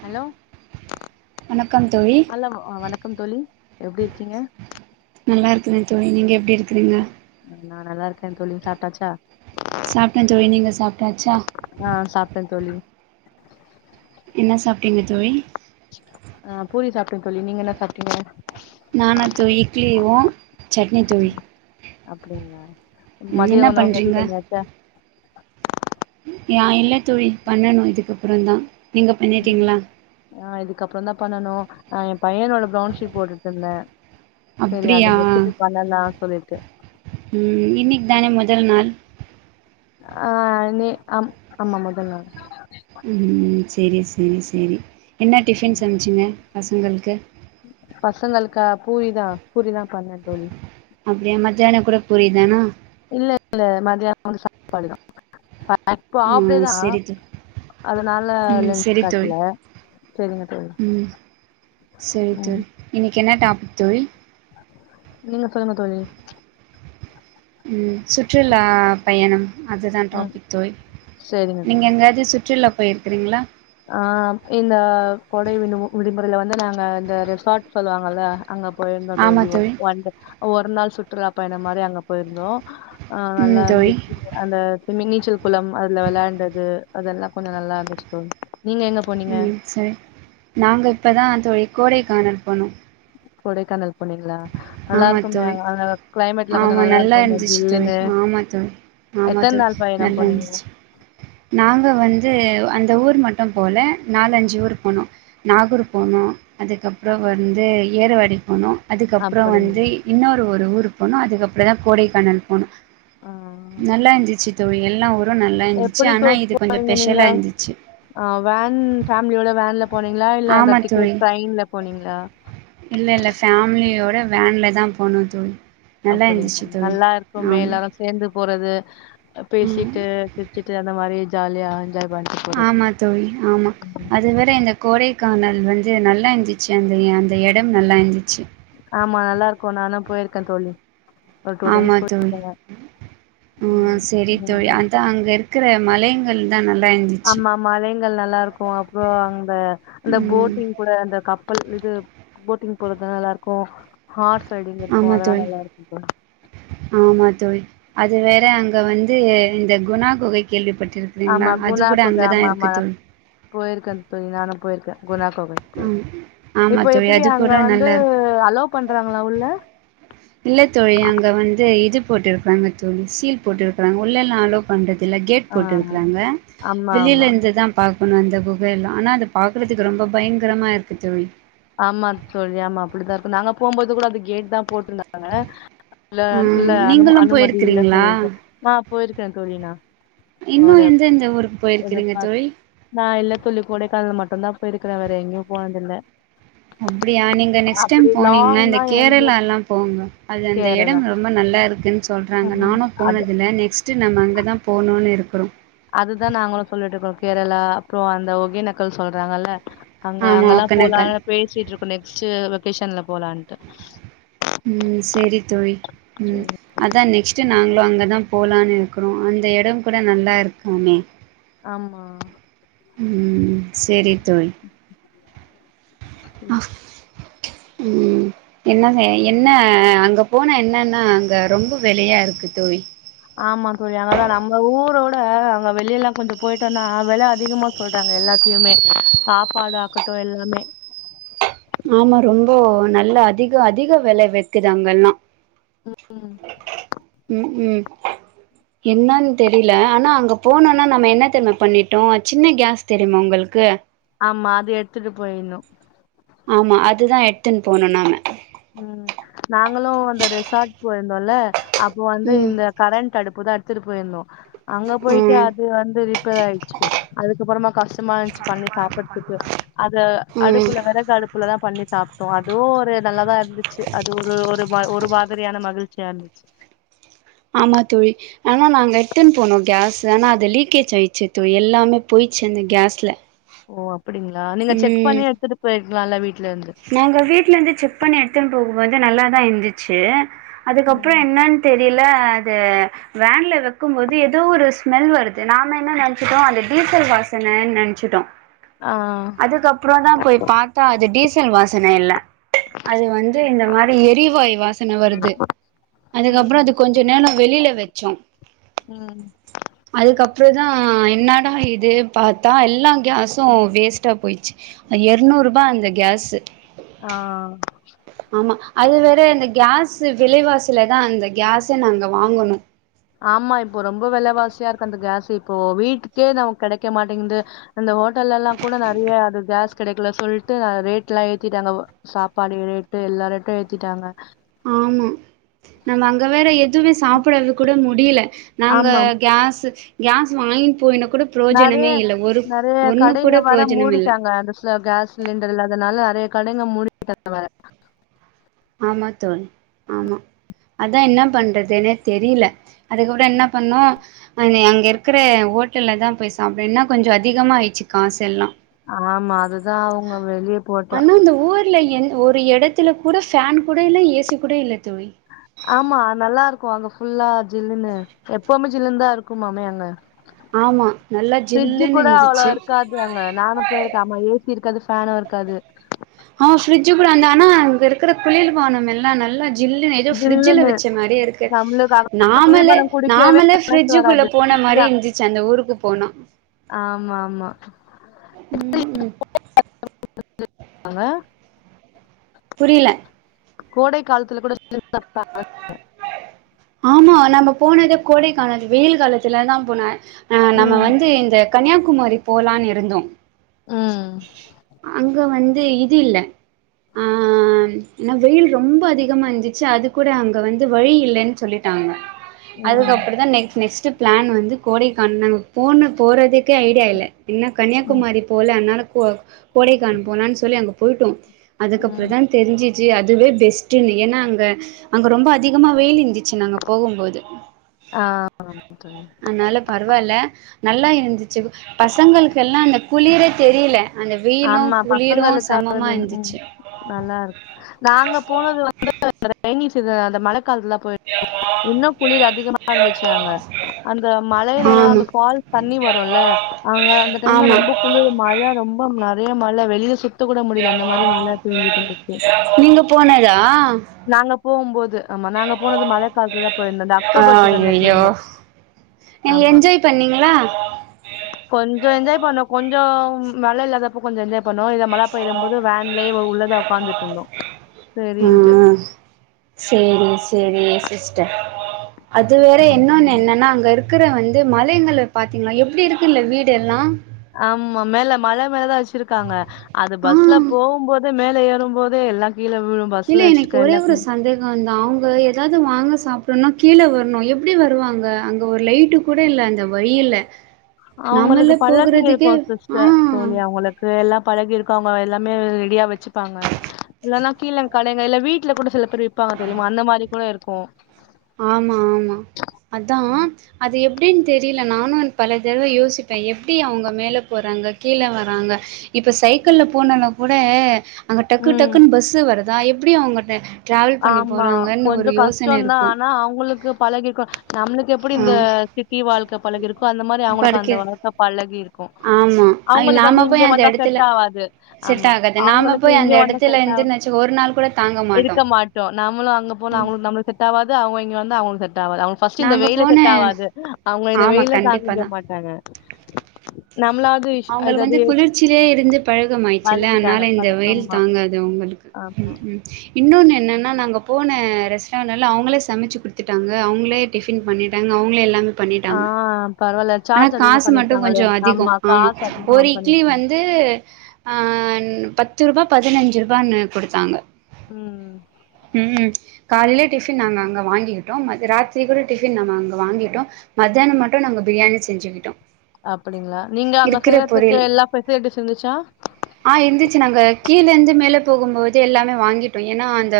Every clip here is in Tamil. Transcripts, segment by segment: ஹலோ வணக்கம் தோழி ஹலோ வணக்கம் தோழி எப்டி இருக்கீங்க நல்லா இருக்குறே தோழி நீங்க எப்டி இருக்குறீங்க நா நல்லா இருக்கே தோழி சாப்ட்டாச்சா சாப்ட்டே தோழி நீங்க சாப்ட்டாச்சா ஆ சாப்ட்டே தோழி என்ன சாப்பிட்டீங்க தோழி ஆ பூரி சாப்ட தோழி நீங்க என்ன சாப்ட்டீங்க நானா தோழி இட்லிவு சட்னி தோழி அப்படிங்களா ம், மதிய என்ன உணவு ரெடி பண்ணியாச்சா நா இல்ல தோழி பண்ணணு இதுக்கப்பறந்தா நீங்க பண்ணிட்டீங்களா ஆ இதுக்கப்புறோ தா பண்ணனு நா ஏ பையனோட பிரவுன் ஷீட போட்டுட்ருந்தே சரி அத அப்டியா வச்சுட்டு பண்ணலா சொல்லிட்டு ம் இன்னைக்கு தானே முதல் நாள் ஆ நீ ஆம் ஆமா முதல் நாள் ம் சேரி சேரி சேரி என்ன டிஃபின் சமைச்சிங்க பசங்களுக்கு பசங்களுக்கா பூரிதா பூரிதா பண்ணே தோழி அப்படியா மத்யான கூட பூரிதானா இல்ல இல்ல மத்யான வந்து சாப்பாடு தா இப்போ ஆ ஆப்டேதா செரி தோ அதனால ம் நனச்சு செரி தோழி காட்டல சரிங்க தோழி சரி ம் தோழி இன்னைக்கு என்ன டாபிக் தோழி நீங்க சொல்லுங்க தோழி ம் சுற்றுலா பயணம் அதுதா ம் டாபிக் தோழி சேரிங்க நீங்க தோழி எங்காவது சுற்றுலா போயிருக்கறீங்களா ஆ இந்த கொடை விடு விடுமுறையில வந்து நாங்க இந்த ரிசார்ட் சொல்லுவாங்கல்ல அங்க போயிருந்தோ தோழி ஒ ஒரு நாள் சுற்றுலா பயணம் மாரி அங்க போயிருந்தோ ஆ ம் நல்லா தோழி இருந்துச்சு அந்த மி நீச்சல் குளம் அதுல வெளாண்டது அதெல்லா கொஞ்ச நல்லாருந்துச்சு தோழி நீங்க எங்க போனீங்க ம் சரி நாங்க இப்பதா தோழி கோடைக்கானல் போனோ கொடைக்கானல் போன்னீங்களா நல்லா ஆமா இருக்ககுமே தோழி அந்த கிளைமேட்ல கொஞ்ச ஆமா நல்லா இருக்கும் மே இருந்துச்சு தோழி ஜில்லுனு ஆமா தோழி ஆமா எத்தன் தோழி நாள் பயணம் நல்லா போனீங்க இருந்துச்சு நாங்க வந்து அந் இந்த ஊர் மட்டு போல நாலஞ்சு ஊர் போனோ நாகூர் போனோ அதுக்கப்புற வந்து ஏற்வாடி போனோ அதுக்கப்புற வந்து அப்படிங்களா இன்னொரு ஒரு ஊர் போனோ அதுக்கப்புறந்தா கோடைக்கானல் போனோ ஆ நல்லா இருஞ்சுச்சு தோழி எல்லா ஊரு நல்லா இருந்துச்சு எப்டி தோ ஆனா இது கொஞ்ச போனீங்க பெஷலா நீங்க இருந்துச்சு ஆ வேன் ஃபேமிலியோட வேன்ல போனீங்களா? இல்ல அந்த ஆமா தோழி டிக்கெட் ட்ரெயின்ல போனீங்களா? இல்ல இல்ல ஃபமிலியோ ட வேன்லதா போனோ தோழி நல்லா அப்படிங்களா இருந்துச்சு தோழி நல்லா இருக்குமே ஆமா எல்லாரும் சேர்ந்து போறது ம் பேசிட்டு சிருச்சிட்டு அந்த மாதிரி ஜாலியா என்ஜாய் பண்ணிட்டு போறது. ஆமா தோழி ஆமா அது வேற இந்த கோடை க்கானல் வந்து நல்லா இருந்துச்சு அந்த அந்த இடம் நல்லா இருந்துச்சு ஆமா நல்லா இருக்கும் நானும் போயிருக்கேன் தோழி ஒரு ஆமா டூடைம்ஸ் தோழி போயிருக்க ம் சேரி தோழி அதான் அங்க இருக்கிற மலைங்கள் தான் நல்லா இருந்துச்சு ஆமா மலைங்கள் நல்லா இருக்கும் அப்புறம் அந்த அந்த ம் போட்டிங் கூட அந்த இது போட்டிங் போறது நல்லா இருக்கும் ஹார்ஸ் ரைடிங் இருக்கும். ஆமா தோழி அதெல்லாம் நல்லா இருக்கும் தோழி. ஆமா தோழி அது வேற அங்க வந்து இந்த குணா குகை கேள்விப்பட்டு இருக்கறீங்களா ஆமா அது குணா கூட குகை அங்கதான் ஆமா ஆமா. இருக்கு நான் தோழி குணகுகை ஆமா ஆமா இப்ப தோழி எப்படி அது அங்க கூட வந்து நல்லா இருக்கு அலோ பண்றாங்களா உள்ள இல்லத்தோழி அங்க வந்து இது போட்டுருக்காங்க தோழி சீல் போட்டுருக்கிறாங்க உள்ளல்லா அலோ பண்றது இல்ல கேட் ஆ போட்டு இருக்கிறாங்க ஆமா, ஆமா. வெளியில இருந்துதான் பாக்க ண்ணும் அந்த குகையல்லாம் ஆனா அதை பாக்குறதுக்கு ரொம்ப பயங்கரமா இருக்கு தோழி ஆமா தோழி ஆமா அப்படித்தான் இருக்கும் நாங்க போம்போது கூட அந்த கேட் தான் போட்ருந்தாங்க இல்ல இல்ல ம் அனு நீங்களும் அனுமதி இல்ல போயிருக்கிறீங்களா சொல்லிருக்கேன் நா போயிருக்கேன் தோழி நா இன்னு ஒரு எந்த எந்த ஊருக்கு ஒரு போயிருக்கிறீங்க பாத் தோழி நான் இல்ல தோழி கொடைகானல் மட்டும்தான் போயிருக்கே வேற எங்கயு போனதுல்ல அப்டியா நீங்க நெக்ஸ்ட் டைம் போனீங்கன்னா இந்த லாங்னா கேரளா எங்கயும் எல்லாம் போங்க அது அந்த கேரளா. இடம் ரொம்ப நல்ல நல்லா இருக்குன்னு சொல்றாங்க ம். நானும் அது போனதுல்ல நெக்ஸ்ட் நம்ம அங்கதான் போணும்னு இருக்கறோ அதுதா நாங்களும் சொல்லிட்டு இருக்கோம் கேரளா அப்பறம் அந்த ஒகேனக்கல் சொல்றாங்கல்ல அங்க ஆமா அங்கல்லா ஒகேனக்கல் போலாம்னு பேசிட்டு இருக்கோம் நெக்ஸ்ட் வெகேஷன்ல போலான்ட்டு ம் சரி தோழி ம் சரி. அதான் நெக்ஸ்ட் ட்டு நாங்களும் அங்கதா போலாம்னு இருக்கறோ அந்த இட கூட நல்லா இருக்காமே ஆமா. ம் செரி தோழி ம் ம் என்ன என்ன அங்க போனா என்னன்னா அங்க ரொம்ப வெலையா இருக்கு க்கு தோழி ஆமா தோழி அங்கதா நம்ம ஊரோட அவங்க வெளிய எல்லாம் கொஞ்சம் போயிட்டோம்னா வெல அதிகமா சொல்றாங்க எல்லாத்துக் எப்பயுமே சாப்பாடு ஆக்கட்டும் எல்லாமே ஆமா ரொம்ப நல்ல அதிக அதிக வெல வைக்குதுா அங்கல்லா ம். ம் ம் என்னன்னு தெரியல ஆனா அங்க போனோனா நம்ம என்ன தெரிமா பண்ணிட்டோ சின்ன கேஸ் தெரியுமா உங்களுக்கு ஆமா அது எடுத்துட்டு போயுனும் ஆமா அதுதா எத்துன்னு போனும் நாம ம் நாங்களும் அந்த ரெசார்ட் போயிருந்தோல அப்போ வந்து ம் இந்த கரண்ட் அடுப்பு எத்துட்டு போயிருந்தோ அங்க போயிட்டு ம் அது வந்து ரிப்பேர் ஆயிடுச்சு அதுக்கப்புறமா கஷ்டமா இருந்துச்சு பண்ணி சாப்பிடுதூக்கு அத ம் அடுப்புல வேற வெறகு அடுப்புல தா பண்ணி சாப்ட்டோ அதுவு ஒரு நல்லாதா இருந்துச்சு அது ஒரு ஒரு ஒரு மாதிரியான மகிழ்ச்சியா இருந்துச்சு ஆமா தோழி ஆனா நாங்க எட்டுன்னு போனோம் கேஸ் ஆனா அது லீக்கேஜ் ஆயிடுச்சு தோழி எல்லாமே போயிச்சு அந்த கேஸ்ல ஓ அப்டிங்களா நீங்க செக் ம் பண்ணி எடுத்துட்டு போயிருக்கலால வீட்ல இருந்து நாங்க வீட்ல இருந்து செக் பண்ணி எடுத்துன்ட்டு போகுபோது நல்லாதா இந்துச்சு ம் அதுக்கப்புறம் என்னன்னு தெரி ல அது வேன்ல வக்கும் போது ஏதோ ஒரு ஸ்மெல் வருது நாம என்ன நினைச்சட்டோம் அந்த டீசல் வாசனனு நினச்சிட்டோ ஆ அதுக்கப்பறம் தான் போய் பாத்தா அது டீசல் வாசன இல்ல அது வந்து இந்த மாரி எரிவாய் வாசன வருது அதுக்கப்றம் ம் அது கொஞ்ச நேர வெளில வ ச்சே ம் அதுக்ப்பற தா என் என்னாடா இது பாத்தா எல்லா கேஸு வேஸ்ட்டா போயிடுச்சு அ எர்நூர்பா அந்த கேஸு ஆ ஆமா அது வேற இந்த கேஸ் சு விலைவாசில தா அந்த கேசே நாங்க வாங்கனு ஆமா இப்போ ரொம்ப வெலவாசியாருக்கு அந்த கேஷூ இப்போ வீட்டுக்கே நம்க் கெடைக்க மாட்டேங்குது அந்த ஓட் டல்லலா கூட நறைய அது கேஸ் கெடைக்கல சொல்ட்டு ரேட்லா ஏத்திட்டாங்க சாப்பாடு ரேட்டு எல்லா ரேட்டு ஏத்திட்டாங்க ஆமா நம்ம அங்க வேற எது எதுமே சாப்புறது கூட முடில நாங்க ஆமா கேஷூ கேஸ் வாங்கின் போய்னு நெறய நெறய கடைங்க கூட வர புரோஜனம் இல்ல மூடிட்டாங்க [unintelligible] அந்த கேஸ் சிலிண்டர் இல்லாதனால நறைய கடைங்க மூடி [unintelligible] ஆமா தோழி ஆமா அதா என்ன பண்றதுன்னே தெரில அதுக்கப்ரோ என்ன பண்ணோ அங்க இருக்குற ஓட்டல்ல தா போய் சாப்ட என்னா கொஞ்சோ அதிகமாச்சு காசெல்லா ஆமா அதுதா அவங்க வெளியே போட்டா ஆனா அந்த ஊர்ல என் ஒரு எடத்துல கூட ஃபேன் கூட இல்ல ஏசி கூட இல்ல தோழி ஆமா நல்லாருக் க்கு அங்க ஃபுல்லா ஜில்லுன்னு எப்பமே ஜில்லுன் தா இருக்குமாமே அங்க ஆமா நல்லா ஃப்ரிட்ஜு ஜில்லுன்னு கூட அவ்ளோ இருந்துச்சு இருக்காது அங்க நானு போயிருக்க ஆமா ஏசி இருக்காது ஃபேனு இருக்காது ஆ ஃபிரிட்ஜ் கூட அந்த ஆனா அங்க இருக்குற குளிர் பானம் எல்லா நல்லா ஜில்லுன்னு ஏதோ ஃபிரிட்ஜ்ல ஜில்லுன்னு வச்ச மெரியே இருக்கு நம்மளுக்கு அங்க நாமலே குளிர்பானோ குடிக்கவே நாமலே மனசு ஃப்ரிட்ஜுக்குள்ள வராது டீ போன மாரி தா ந்துச்சு அந்த ஊருக்கு போனா ஆமா ஆமா ம் ம் [unintelligible] புரில கோடை காலத்துல கூட [unintelligible] ஆமா நம்ம போனதே கோடைக்காலம் வெயில் காலத்துல தா போன அ நம்ம ம் வந்து இந்த கன்னியாகுமரி போலான் இருந்தோ ம் அங்க வந்து இது இல்ல அ இன்னா வெயில் ரொம்ப அதிகமாந்துச்சு அது கூட அங்க வந்து வழி இல்லன்னு சொல்லிட்டா டாங்க ம் அதுக்கப்றம் தா நெக் நெக்ஸ்ட் பிளான் வந்து கோடைக்கா நாங் போனு போறத்துக்கே ஐடியா இல்ல என்ன ம் கன்னியாகுமாரி போலனாலு கோ கோடைக்கானல் போலான் சொல்லி அங்க போயிட்டோ அதுக்கப்றம் ம் தா தெரிஞ்சு ச்சி அதுவே பெஸ்ட்டுன்னு ஏனா அங்க அங்க ரொம்ப அதிகமா வெயில் ந்துச்சு நாங்க போகம்போது ஆ தோழி அனால பரவால நல்லா இருந்துச்சு பசங்களுக்கெல்லா அந்த குளிரே தெரில ஆமா பசங்களுக்காவது ம் இருந்துச்சு நல்லாருக்கு நாங்க போனது வந்து அந்த [unintelligible] ரைனீ சீசன் அந்த மழைக்காலத்துல தா போயிரு இன்னு குளிர் அதிகமா இருந்துச்சு அங்க அந்த மலைல லா அந்த ஃபால்ஸ் தண்ணி வருல்ல அங்க அந்த டைம்ல ஆமா ஆமா ரொம்ப குளிர் மழை ரொம்ப நறைய மழை வெளில சுத்தி த்த கூட முடில அந்த மாரி மழ பெஞ்சுட்ருந்துச்சு நீங்க போனதா நாங்க போகும்போது ஆமா நாங்க போனது மழைக்காலத்துல தா போயிருந்தோ அந்த அக்டோபர் சீசன்ல அய்யய்யோ போயிருந்தோ ஆமா என்ஜாய் பண்ணீங்களா கொஞ்சோ என்ஜாய் பண்ணோ கொஞ்சோ மழை இல்லாதப்ப கொஞ்சோ என்ஜாய் பண்ணோ இல மழ பெய்ர போது வேன்லே உள்ளதா ஒக்காந்துட்ருந்தோ சேரின்ட்டு ம் சேரி சேரி சிஸ்டர் அது வேற இன்னொன்னு என்னன்னா அங்க இருக் குற வந்து மலைங்கள பாத்தீங்களா எப்டி இருக்குல்ல வீடு எல்லா ஆமா மேல மல மேலதா வச்சிருக்காங்க அது ஆ பஸ்ல போகும் போது மேல ஏறும் போது எல்லா கீழ விழு இல்ல பஸ்ல எனக்கு வச்சிருக்க ஒரே ஒரு எல்லாத்தையு சந்தேகோனா அவங்க ஏதாவது வாங்க சாப் புன்னு கீழே வர்ணு எப்டி வருவாங்க அங்க ஒரு லைட்டு கூட இல்ல அந்த வழியில அவங்களுக்கு நம்மல்ல பழகி போகுறதுக்கே இருக்கு சிஸ்டர் ஆ தோழி அவங்களுக்கு எல்லா பழகி இருக்கு அ வங்க எல்லாமே ரெடியா வச்சுப்பாங்க இல்லன்னா கீழே கடைங்கல்ல வீட்ல கூட சில பேர் விப்பாங்க தெரியுமா அந்த மாரி கூட இருக்கு ஆமா ஆமா அதா அது எப் டின் தெரியில நானு பல தடவ யோசிப்பே எப்டி அவங்க மேலே போறாங்க கீழே வராங்க இப்ப சைக்கிள் போனோனா கூட அங்க டக்கு ம் டக்குன்னு பஸ்ஸு வருதா எப்டி அவங்க ட ஆமா கொஞ்சோ கஷ்டோதா இருக்கு ஆனா அவங்களுக்கு பழகிற்க்கு நம்ளுக்கு எப்டி ஆ இந்த சிட்டி வாழ்க்க பழகிருக்கோ அந்த மாரி அவங்களுக்கு அந்த படிக்க வாழ்க்க பழகி இருக்கு ஆமா ஐ அவங்களுக்கு வந்து நாம இங்க போய் அந்த வந்தா எடத்துல செட் ஆவாது செட் ஆமா ஆகாது நாம அவங்களுக்கு போய் இங்க அந்த வந்தா எடத்துல இருந்துன் வெச்சுக்கோ ஒரு நாள் கூட தாங்க மாட்டோ க மாட்டோ நாமளு அங்க போனா அவங்களுக்கு நம்ம செட் ஆவாது அவங்க இங்க வந்தா அவங்களுக்கு செட் ஆவா அவங்க இந்த நாங்க வெயில் போன செட் ஆவாது அவங்க இந்த ஆமா வெயில கண்டிப்பா தாங்கிக்க தா மாட்டாங்க நம்மளாவது இஷ் அவங்களுக்கு அதாவது வந்து குளிர்ச்சிலேயே இருந்து பழகம் ஆயிச்சுல்ல பழகிட்டாங்க. அனால இந்த பழ வெயில் ஆமா, தாங்காது அவங்களுக்கு ஆமா. ம் இன்னொன்னு என்னன் னா நாங்க போன ரெஸ்டாரண்ட் அவங்களே சமச்சு கொடுத்துட்டாங்க அவங்களே டிஃபன் பண்ணிட்டாங்க அவங்களே எல்லாமே ஆ பண்ணிட்டாங்க பரவால்ல. ஆனா சார்ஜ் அதிகமா காசு மட்டு பண்ணியிருக்காங்களே! கொஞ்சோ அதிகோ ஆமா காசு அதிகமா ஒரு இட்லி பண்ணியிருக்காங்க. வந்து ஆன் பத்து ரூபா பதினஞ்சு ரூபான்னு குடுத்தாங்க ம் ம் காலைல டிஃபன் நாங்க அங்க வாங்கிக்கிட்டோ ம ராத்திரி கூட டிஃபன் நாங்க அங்க வாங்கிட்டோ மதியான மட்டு நாங்க பிரியாணி செஞ்சுக்கிட்டோ அப்புடிங்களா நீங்க அங்க இருக்கிற செய்யறதுக்கு பொரியல் எல்லா ஃபெசிலிட்டிஸ் இருந்துச்சா கீழேருந்து மேலே போகும்போது எல்லாமே வாங்கிட்டோ ஏனா அந்த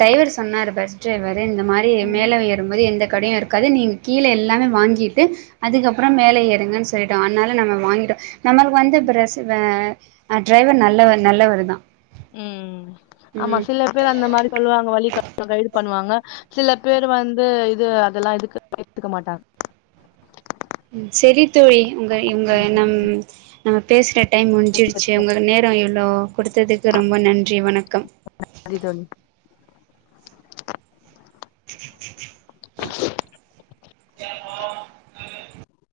டிரைவர் சொன்னாரு பஸ் டிரைவ ரு இந்த மாரி ம். மேல ஏறும்போது எந்த கடையு இருக்காது நீங்க கீழ எல்லாமே வாங்கிட்டு அதுக்கப்றோ மேல ஏறுங்கன்னு சொல்லிடோ அனால நம்ம வாங்கிட் நம்மளுக்கு வந்த ப்ரஸ்ஸு வே அ டிரைவர் நல்லவ நல்லவர் தா ம் ஆமா ம் சில பேர் அந்த மாரி சொல்லுவாங்க வழி கா கைடு பண்ணுவாங்க சில பேரு வந்து இது அதெல்லா இதுக்கு எத்துக்க மாட்டாங்க ம் செரி தோழி உங்க இவங்க நம் நம்ம பேசுற டைம் முடிஞ்சிடுச்சு மாட்டாங்க. உங்க நேரோ இவ்ளோ கொடுத்ததுக்கு ரொம்ப நன்றி வணக்கம்